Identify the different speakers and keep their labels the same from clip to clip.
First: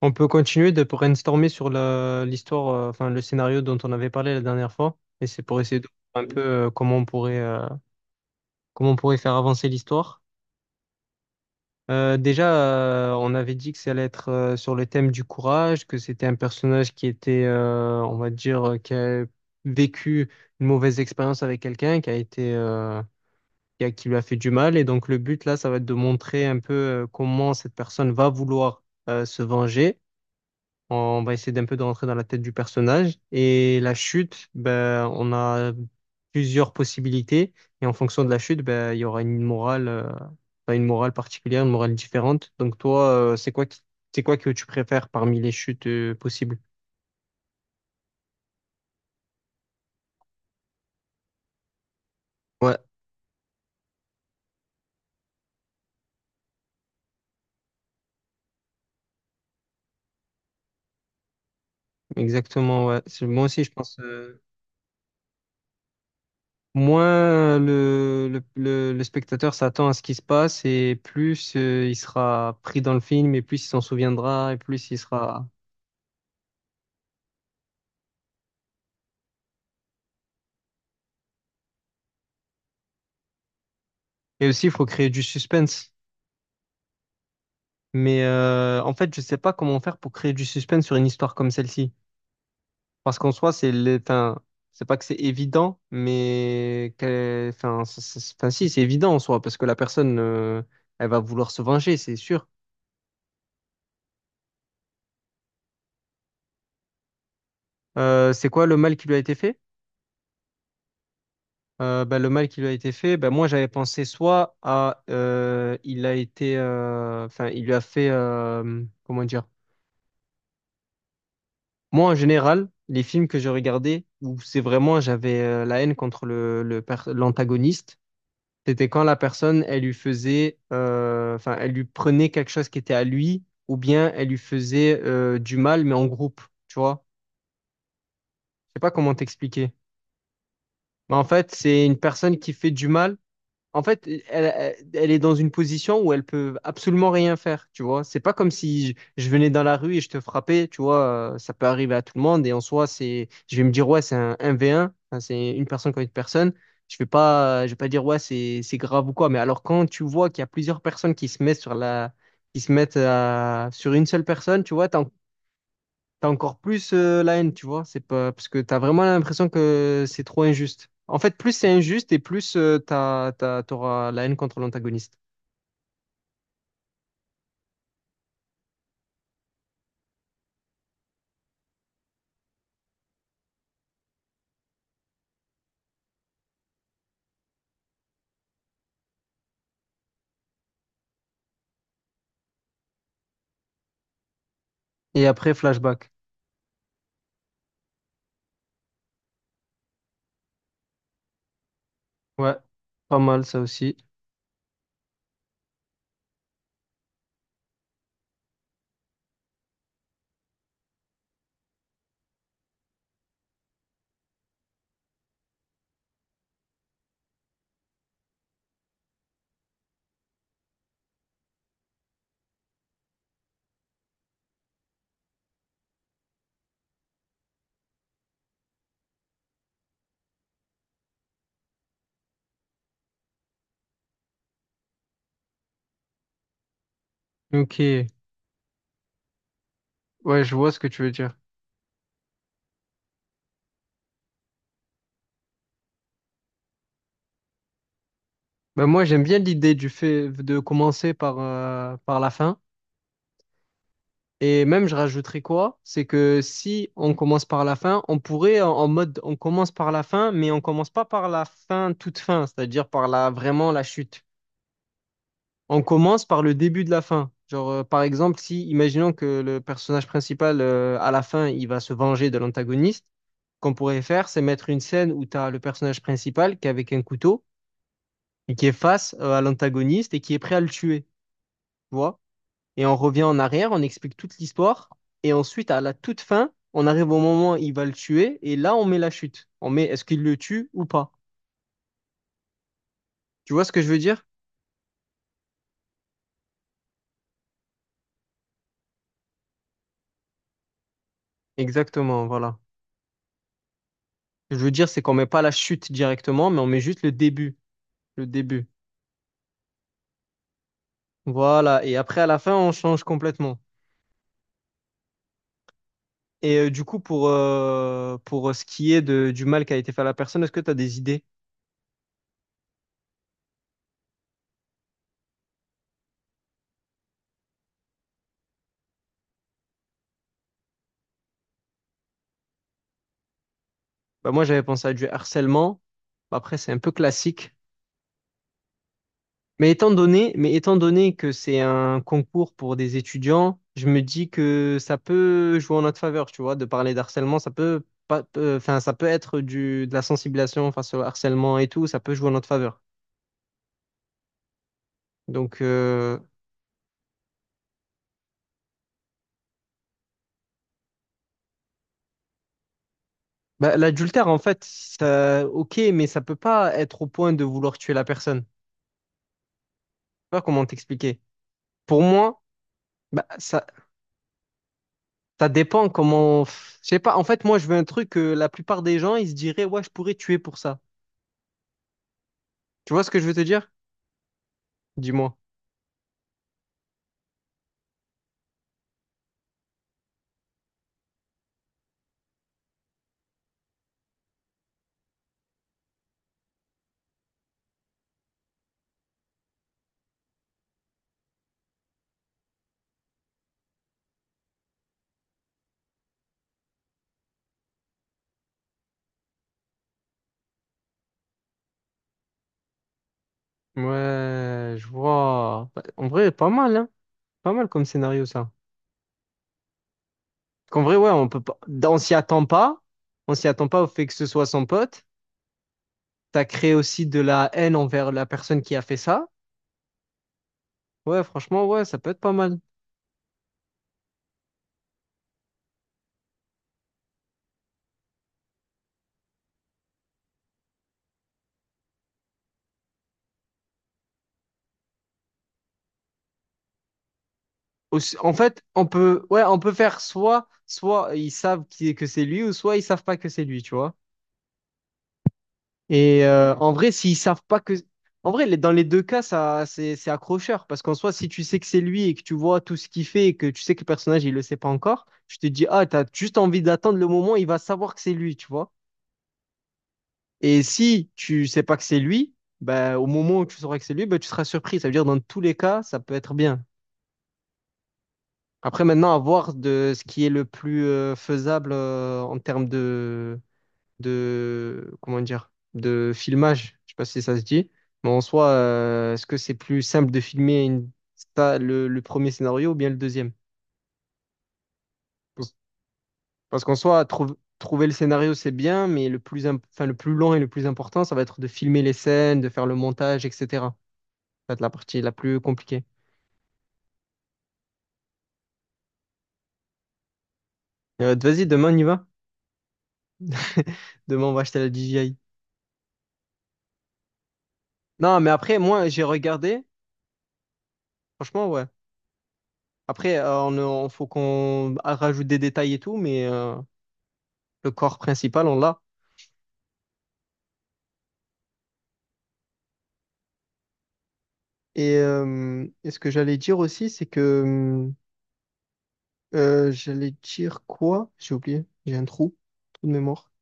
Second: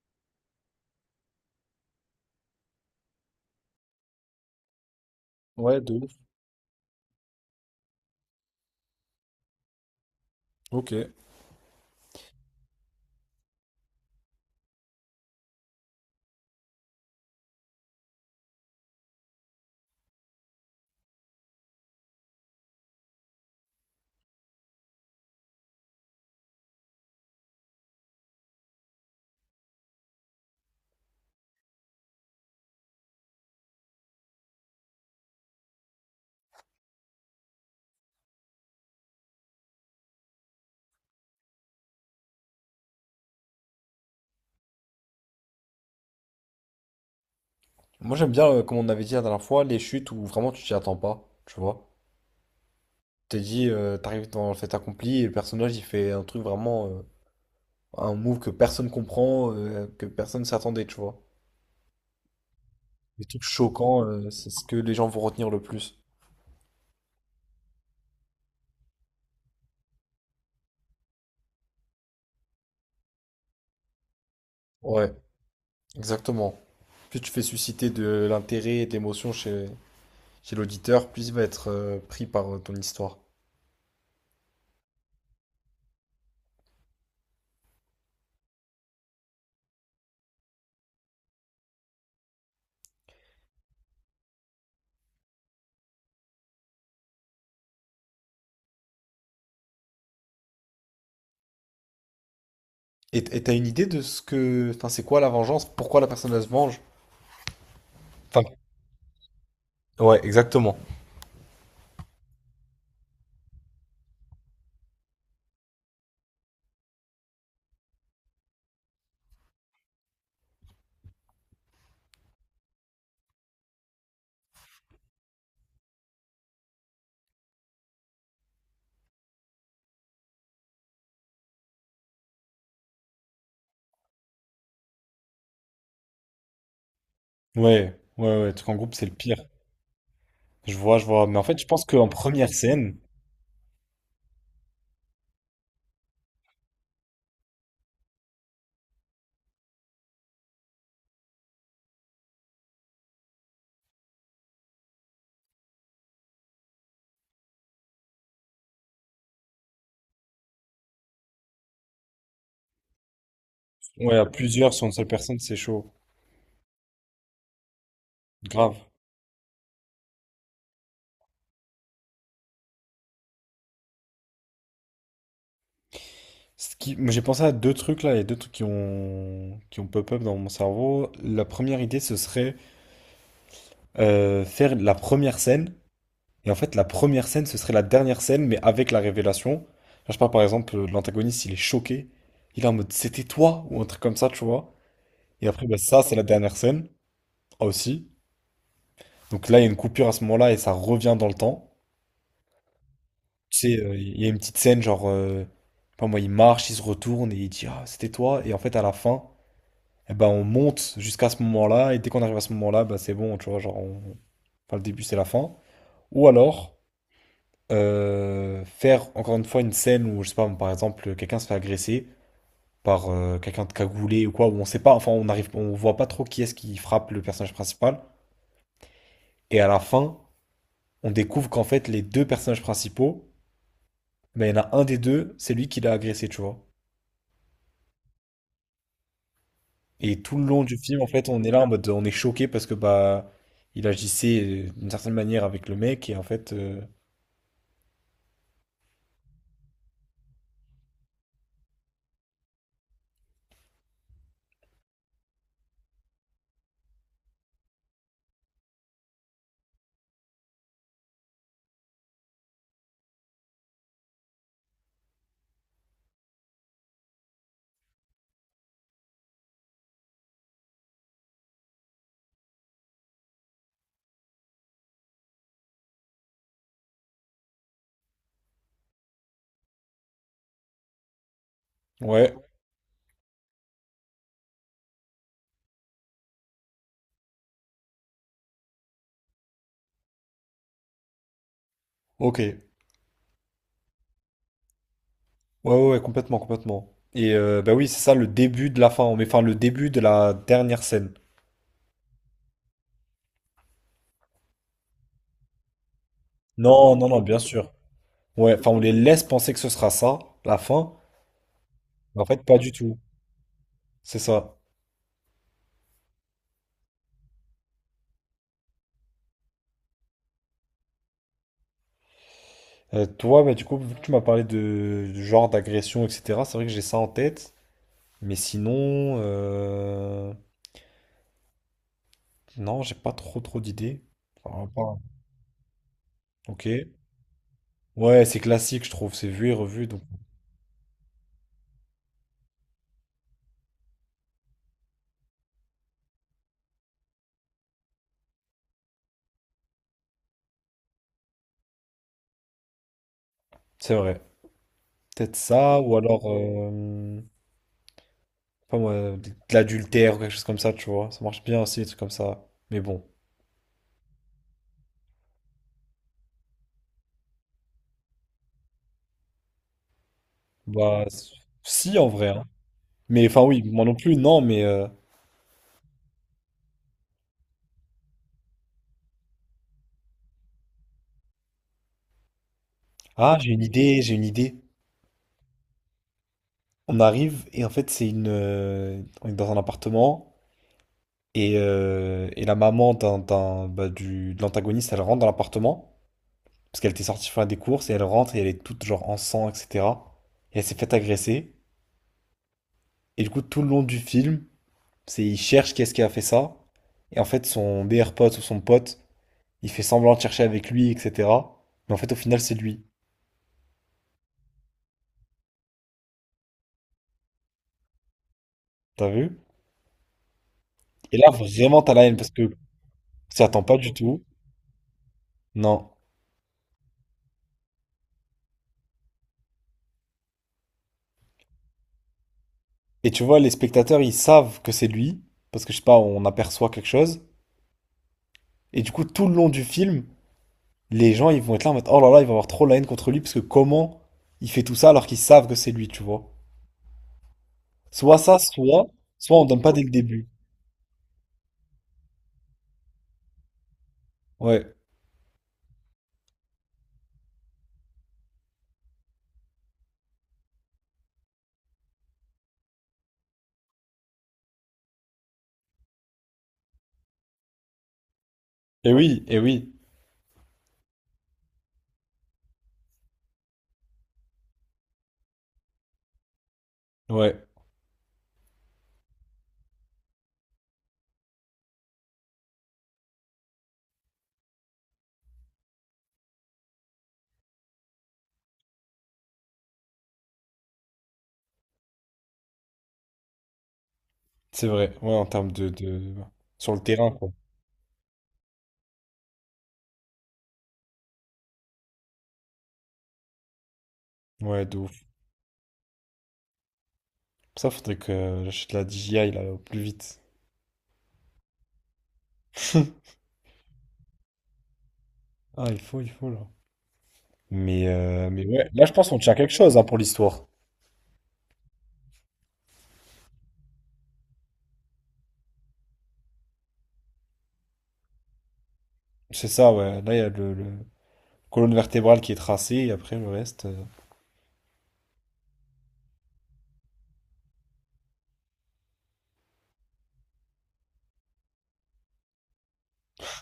Speaker 1: On peut continuer de brainstormer sur l'histoire, enfin le scénario dont on avait parlé la dernière fois. Et c'est pour essayer
Speaker 2: Ouais,
Speaker 1: de
Speaker 2: de ouf.
Speaker 1: voir un peu comment on pourrait faire avancer l'histoire.
Speaker 2: Ok.
Speaker 1: Déjà, on avait dit que ça allait être sur le thème du courage, que c'était un personnage qui était, on va dire, qui a vécu une mauvaise expérience avec quelqu'un, qui a été, qui lui a fait du mal. Et donc le but là, ça va être de montrer un peu comment cette personne va vouloir se venger. On va essayer d'un peu de rentrer dans la tête du personnage. Et la chute, ben, on a plusieurs possibilités. Et en fonction de la chute, ben, il y aura une morale, enfin, une morale particulière, une morale différente. Donc toi, c'est quoi que tu préfères parmi les chutes, possibles?
Speaker 2: Moi j'aime bien, comme on avait dit la dernière fois, les chutes où vraiment tu t'y attends pas, tu vois.
Speaker 1: Ouais,
Speaker 2: T'es dit, t'arrives dans le fait accompli et le personnage il fait un truc vraiment, un move que personne comprend, que personne s'attendait, tu vois.
Speaker 1: exactement, ouais.
Speaker 2: Des trucs
Speaker 1: Moi aussi, je pense,
Speaker 2: choquants, c'est ce que les gens vont retenir le plus.
Speaker 1: moins le, le spectateur s'attend à ce qui se passe et plus, il sera pris dans le film et plus il s'en souviendra et plus il
Speaker 2: Ouais,
Speaker 1: sera...
Speaker 2: exactement. Plus tu fais susciter de l'intérêt et de l'émotion chez, chez l'auditeur, plus il va être pris par ton histoire.
Speaker 1: Et aussi, il faut créer du suspense. Mais en fait, je sais pas comment faire pour créer du suspense sur une histoire comme celle-ci. Parce qu'en soi, enfin, c'est pas que c'est évident, enfin, enfin, si, c'est évident en soi, parce que la personne, elle va vouloir se venger, c'est sûr.
Speaker 2: Et t'as une idée de ce que... Enfin, c'est quoi la vengeance? Pourquoi la personne elle se venge?
Speaker 1: C'est
Speaker 2: Enfin,
Speaker 1: quoi le mal qui lui a été fait?
Speaker 2: ouais, exactement.
Speaker 1: Ben, le mal qui lui a été fait, ben, moi j'avais pensé soit à il a été, enfin, il lui a fait, comment dire? Moi, en général, les films que je regardais où c'est vraiment j'avais la haine contre le, l'antagoniste, c'était quand la personne, elle lui faisait, enfin, elle lui prenait quelque chose qui était à lui, ou bien elle lui faisait du mal, mais en groupe, tu vois.
Speaker 2: Ouais, ouais, ouais, truc
Speaker 1: Je
Speaker 2: en
Speaker 1: sais pas
Speaker 2: groupe, c'est le
Speaker 1: comment
Speaker 2: pire.
Speaker 1: t'expliquer.
Speaker 2: Je vois, je
Speaker 1: Mais en
Speaker 2: vois. Mais en
Speaker 1: fait,
Speaker 2: fait, je pense
Speaker 1: c'est une
Speaker 2: qu'en
Speaker 1: personne
Speaker 2: première
Speaker 1: qui fait du
Speaker 2: scène,
Speaker 1: mal. En fait, elle, elle- est dans une position où elle peut absolument rien faire, tu vois. C'est pas comme si je venais dans la rue et je te frappais, tu vois. Ça peut arriver à tout le monde et en soi, je vais me dire, ouais, c'est un 1 v un. Hein, c'est une personne contre une personne. Je vais pas dire, ouais, c'est grave ou quoi. Mais alors, quand tu vois qu'il y a plusieurs personnes qui se mettent sur qui se sur une
Speaker 2: ouais,
Speaker 1: seule
Speaker 2: à
Speaker 1: personne,
Speaker 2: plusieurs
Speaker 1: tu
Speaker 2: sur
Speaker 1: vois,
Speaker 2: une seule personne, c'est chaud.
Speaker 1: t'as encore plus la haine, tu vois. C'est pas parce que t'as
Speaker 2: Grave.
Speaker 1: vraiment l'impression que c'est trop injuste. En fait, plus c'est injuste et plus t'auras la haine contre l'antagoniste.
Speaker 2: Ce qui... moi, j'ai pensé à deux trucs là, il y a deux trucs qui ont pop-up dans mon cerveau. La première idée, ce serait faire la première scène. Et en fait, la première scène, ce serait la dernière scène, mais avec la révélation. Là, je parle par exemple, l'antagoniste, il est choqué. Il est en mode, c'était toi, ou un truc comme ça, tu vois.
Speaker 1: Et
Speaker 2: Et
Speaker 1: après,
Speaker 2: après, bah, ça,
Speaker 1: flashback.
Speaker 2: c'est la dernière scène, aussi. Donc là, il y a une coupure à ce moment-là, et ça revient dans le temps.
Speaker 1: Ouais, pas mal ça
Speaker 2: Tu sais,
Speaker 1: aussi.
Speaker 2: il y a une petite scène, genre, je sais pas moi, il marche, il se retourne, et il dit, ah, c'était toi. Et en fait, à la fin, eh ben, on monte jusqu'à ce moment-là, et dès qu'on arrive à ce moment-là, bah, c'est bon, tu vois, genre, on... enfin, le début, c'est la fin. Ou alors, faire encore une fois une scène où, je sais pas, par exemple, quelqu'un se fait agresser par quelqu'un de cagoulé ou quoi, où on sait pas, enfin, on arrive, on voit pas trop qui est-ce qui frappe le personnage principal. Et à la fin, on découvre qu'en fait, les deux personnages principaux, ben, il y en a un des deux, c'est lui qui l'a agressé, tu vois.
Speaker 1: Ok,
Speaker 2: Et tout
Speaker 1: ouais,
Speaker 2: le
Speaker 1: je
Speaker 2: long
Speaker 1: vois
Speaker 2: du
Speaker 1: ce que tu
Speaker 2: film, en
Speaker 1: veux
Speaker 2: fait,
Speaker 1: dire.
Speaker 2: on est là en mode, on est choqué parce que, bah, il agissait d'une certaine manière avec le mec et en fait,
Speaker 1: Ben moi, j'aime bien l'idée du fait de commencer par, par la fin. Et même, je rajouterais quoi? C'est que si on commence par la fin, on pourrait en, en mode on commence par la fin, mais on commence pas par la fin toute fin, c'est-à-dire par la vraiment la chute. On commence par le début de la fin. Genre, par exemple, si, imaginons que le personnage principal, à la fin, il va se venger de l'antagoniste, qu'on pourrait faire, c'est mettre une scène où tu as le personnage principal qui est avec un couteau et qui est face, à l'antagoniste et qui est prêt à le tuer, tu vois?
Speaker 2: ouais,
Speaker 1: Et on revient en arrière, on explique toute l'histoire et ensuite, à la toute fin, on arrive au moment où il va le tuer et là, on met la chute. On met est-ce qu'il le tue ou pas?
Speaker 2: ok.
Speaker 1: Tu vois ce que je veux dire?
Speaker 2: Ouais, ouais, ouais, complètement, complètement. Et bah oui, c'est ça le début de la fin, mais enfin le début de la dernière scène.
Speaker 1: Exactement, voilà. Ce que je veux dire, c'est qu'on met pas la chute directement, mais on met
Speaker 2: Non,
Speaker 1: juste
Speaker 2: non,
Speaker 1: le
Speaker 2: non, bien
Speaker 1: début.
Speaker 2: sûr.
Speaker 1: Le
Speaker 2: Ouais,
Speaker 1: début.
Speaker 2: enfin on les laisse penser que ce sera ça, la fin,
Speaker 1: Voilà, et
Speaker 2: mais
Speaker 1: après
Speaker 2: en
Speaker 1: à la
Speaker 2: fait
Speaker 1: fin,
Speaker 2: pas du
Speaker 1: on
Speaker 2: tout.
Speaker 1: change complètement.
Speaker 2: C'est ça.
Speaker 1: Et du coup, pour ce qui est de, du mal qui a été fait à la personne, est-ce que tu as des idées?
Speaker 2: Toi, bah du coup, vu que tu m'as parlé de du genre d'agression, etc., c'est vrai que j'ai ça en tête, mais sinon, non, j'ai pas trop trop d'idées.
Speaker 1: Bah, moi, j'avais
Speaker 2: Enfin, pas-
Speaker 1: pensé à
Speaker 2: hein.
Speaker 1: du harcèlement. Bah, après,
Speaker 2: Ok.
Speaker 1: c'est un peu classique.
Speaker 2: Ouais, c'est classique, je trouve, c'est vu et revu, donc
Speaker 1: Mais étant donné que c'est un concours pour des étudiants, je me dis que ça peut jouer en notre faveur, tu vois, de parler d'harcèlement, ça peut pas, enfin, ça peut être du, de la sensibilisation face au harcèlement et tout, ça peut jouer en notre faveur.
Speaker 2: c'est vrai. Peut-être
Speaker 1: Donc,
Speaker 2: ça, ou alors... pas moi, de l'adultère ou quelque chose comme ça, tu vois. Ça marche bien aussi, des trucs comme ça. Mais bon,
Speaker 1: bah, l'adultère, en fait, ça, ok, mais ça peut pas être au point de vouloir tuer la personne. Je sais pas comment
Speaker 2: bah,
Speaker 1: t'expliquer.
Speaker 2: si
Speaker 1: Pour
Speaker 2: en vrai.
Speaker 1: moi,
Speaker 2: Hein.
Speaker 1: bah,
Speaker 2: Mais enfin, oui,
Speaker 1: ça,
Speaker 2: moi non plus, non, mais.
Speaker 1: ça dépend comment. Je sais pas. En fait, moi, je veux un truc que la plupart des gens, ils se diraient, ouais, je pourrais tuer pour ça. Tu vois ce que je veux
Speaker 2: Ah,
Speaker 1: te
Speaker 2: j'ai une
Speaker 1: dire?
Speaker 2: idée, j'ai une idée.
Speaker 1: Dis-moi.
Speaker 2: On arrive et en fait, c'est une. On est dans un appartement et la maman d'un, bah, du, de l'antagoniste, elle rentre dans l'appartement parce qu'elle était sortie faire des courses et elle rentre et elle est toute genre en sang, etc. Et elle s'est faite agresser. Et du coup, tout le long du film, c'est il cherche est ce qui a fait ça. Et en fait, son meilleur pote ou son pote. Il fait semblant de chercher avec lui, etc. Mais en fait, au final, c'est lui.
Speaker 1: Ouais, je vois. Bah, en vrai, pas mal, hein. Pas mal comme scénario, ça.
Speaker 2: T'as vu?
Speaker 1: Qu'en vrai, ouais,
Speaker 2: Et
Speaker 1: on
Speaker 2: là,
Speaker 1: peut pas.
Speaker 2: vraiment, t'as
Speaker 1: On
Speaker 2: la
Speaker 1: s'y
Speaker 2: haine parce
Speaker 1: attend
Speaker 2: que
Speaker 1: pas. On
Speaker 2: ça
Speaker 1: s'y
Speaker 2: attend
Speaker 1: attend
Speaker 2: pas
Speaker 1: pas au
Speaker 2: du
Speaker 1: fait que
Speaker 2: tout.
Speaker 1: ce soit son pote.
Speaker 2: Non.
Speaker 1: T'as créé aussi de la haine envers la personne qui a fait ça. Ouais, franchement, ouais, ça peut être pas mal.
Speaker 2: Et tu vois, les spectateurs, ils savent que c'est lui. Parce que je sais pas, on aperçoit quelque chose. Et du coup, tout le long du film, les gens, ils vont être là en mode, oh là là, il va avoir trop la haine contre lui. Parce que comment il fait tout ça alors qu'ils savent que c'est lui, tu vois? Soit
Speaker 1: En
Speaker 2: ça,
Speaker 1: fait, on
Speaker 2: soit,
Speaker 1: peut,
Speaker 2: soit
Speaker 1: ouais,
Speaker 2: on
Speaker 1: on
Speaker 2: donne
Speaker 1: peut
Speaker 2: pas dès le
Speaker 1: faire
Speaker 2: début.
Speaker 1: soit, que c'est lui, ou soit ils savent pas que c'est lui, tu vois.
Speaker 2: Ouais.
Speaker 1: Et en vrai, s'ils savent pas que, en vrai, dans les deux cas, ça, c'est accrocheur, parce qu'en soi, si tu sais que c'est lui et que tu vois tout ce qu'il fait et que tu sais que le personnage il le sait pas encore, tu te dis ah, t'as juste envie d'attendre le moment où il va savoir que c'est lui, tu vois.
Speaker 2: Et oui, et oui.
Speaker 1: Et si tu sais pas que c'est lui, ben au moment où tu sauras que c'est lui, ben tu seras surpris. Ça veut dire dans tous les cas, ça peut être bien.
Speaker 2: Ouais.
Speaker 1: Après, maintenant, à voir de ce qui est le plus faisable en termes de, comment dire, de filmage. Je sais pas si ça se dit, mais en soi, est-ce que c'est plus simple de filmer une, le premier scénario ou bien le deuxième?
Speaker 2: C'est vrai. Ouais, en termes
Speaker 1: Parce
Speaker 2: de...
Speaker 1: parce
Speaker 2: Sur
Speaker 1: qu'en
Speaker 2: le
Speaker 1: soi,
Speaker 2: terrain, quoi.
Speaker 1: trouver le scénario, c'est bien, mais le plus, enfin, le plus long et le plus important, ça va être de filmer les scènes, de faire le montage, etc. Ça va être
Speaker 2: Ouais,
Speaker 1: la
Speaker 2: de
Speaker 1: partie
Speaker 2: ouf.
Speaker 1: la plus compliquée.
Speaker 2: Ça, faudrait que j'achète la DJI là, au plus vite.
Speaker 1: Vas-y, demain, on y va. Demain, on va acheter la DJI.
Speaker 2: Ah, il faut là.
Speaker 1: Non, mais
Speaker 2: Mais
Speaker 1: après,
Speaker 2: ouais, là,
Speaker 1: moi,
Speaker 2: je
Speaker 1: j'ai
Speaker 2: pense qu'on tient quelque
Speaker 1: regardé.
Speaker 2: chose hein, pour l'histoire.
Speaker 1: Franchement, ouais. Après, faut qu'on rajoute des détails et tout, mais le corps principal, on l'a.
Speaker 2: C'est ça, ouais. Là, il y a le colonne vertébrale qui est tracée et après le reste,
Speaker 1: Et ce que j'allais dire aussi, c'est que j'allais dire quoi? J'ai oublié, trou de mémoire.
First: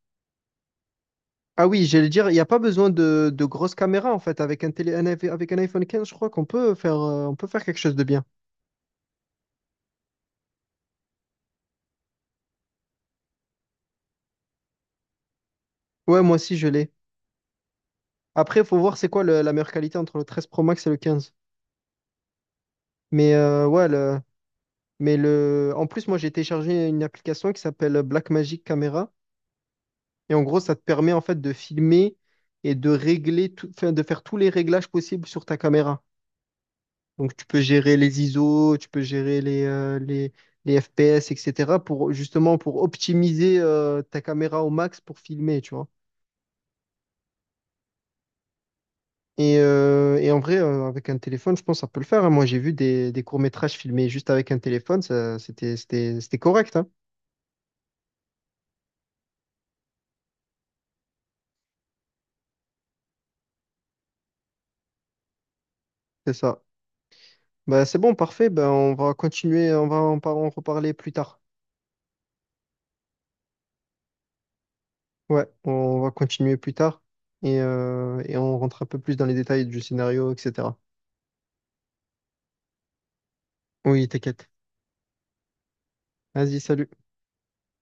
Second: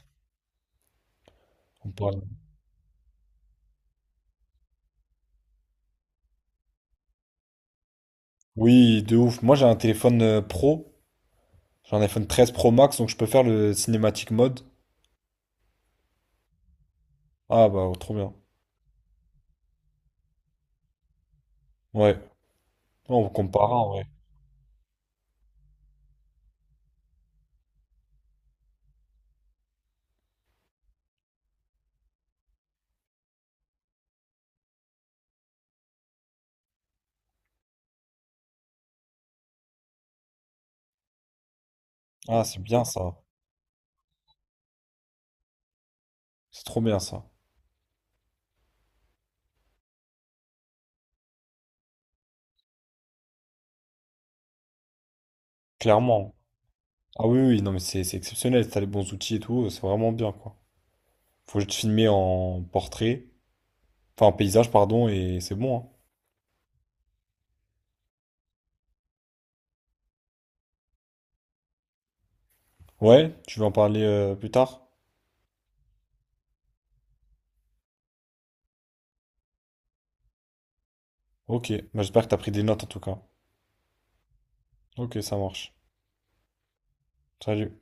Speaker 1: Ah oui,
Speaker 2: on
Speaker 1: j'allais
Speaker 2: parle.
Speaker 1: dire, il n'y a pas besoin de grosses caméras en fait. Avec un télé, avec un iPhone 15, je crois qu'on peut faire, on peut faire quelque chose de bien.
Speaker 2: Oui, de ouf. Moi, j'ai un téléphone pro. J'ai un iPhone 13 Pro Max, donc je peux faire le cinématique mode.
Speaker 1: Ouais, moi aussi, je l'ai.
Speaker 2: Ah, bah, oh, trop bien.
Speaker 1: Après, il faut voir c'est quoi la meilleure qualité entre le 13 Pro Max et le 15.
Speaker 2: Ouais. On
Speaker 1: Mais ouais,
Speaker 2: comparera, ouais.
Speaker 1: mais le, en plus, moi, j'ai téléchargé une application qui s'appelle Blackmagic Camera. Et en gros, ça te permet en fait de filmer et de régler tout, enfin, de faire tous les réglages possibles sur ta caméra. Donc tu peux gérer les ISO, tu peux gérer les FPS, etc. pour
Speaker 2: Ah,
Speaker 1: justement
Speaker 2: c'est
Speaker 1: pour
Speaker 2: bien ça.
Speaker 1: optimiser ta caméra au max pour filmer, tu vois.
Speaker 2: C'est trop bien ça.
Speaker 1: Et en vrai, avec un téléphone, je pense que ça peut le faire. Hein. Moi, j'ai vu des courts-métrages filmés juste avec un téléphone, ça,
Speaker 2: Clairement.
Speaker 1: c'était correct, hein.
Speaker 2: Ah oui, oui, non, mais c'est exceptionnel. T'as les bons outils et tout, c'est vraiment bien, quoi. Faut juste filmer en portrait. Enfin, un paysage, pardon, et c'est bon, hein.
Speaker 1: C'est ça. Bah, c'est bon, parfait. Ben, on va continuer, on va en en reparler plus tard.
Speaker 2: Ouais, tu veux en parler plus tard?
Speaker 1: Ouais, on va continuer plus tard et on rentre un peu plus dans les détails du scénario, etc.
Speaker 2: Ok, bah, j'espère que t'as pris des notes en tout cas.
Speaker 1: Oui, t'inquiète.
Speaker 2: Ok, ça marche.
Speaker 1: Vas-y, salut.
Speaker 2: Salut.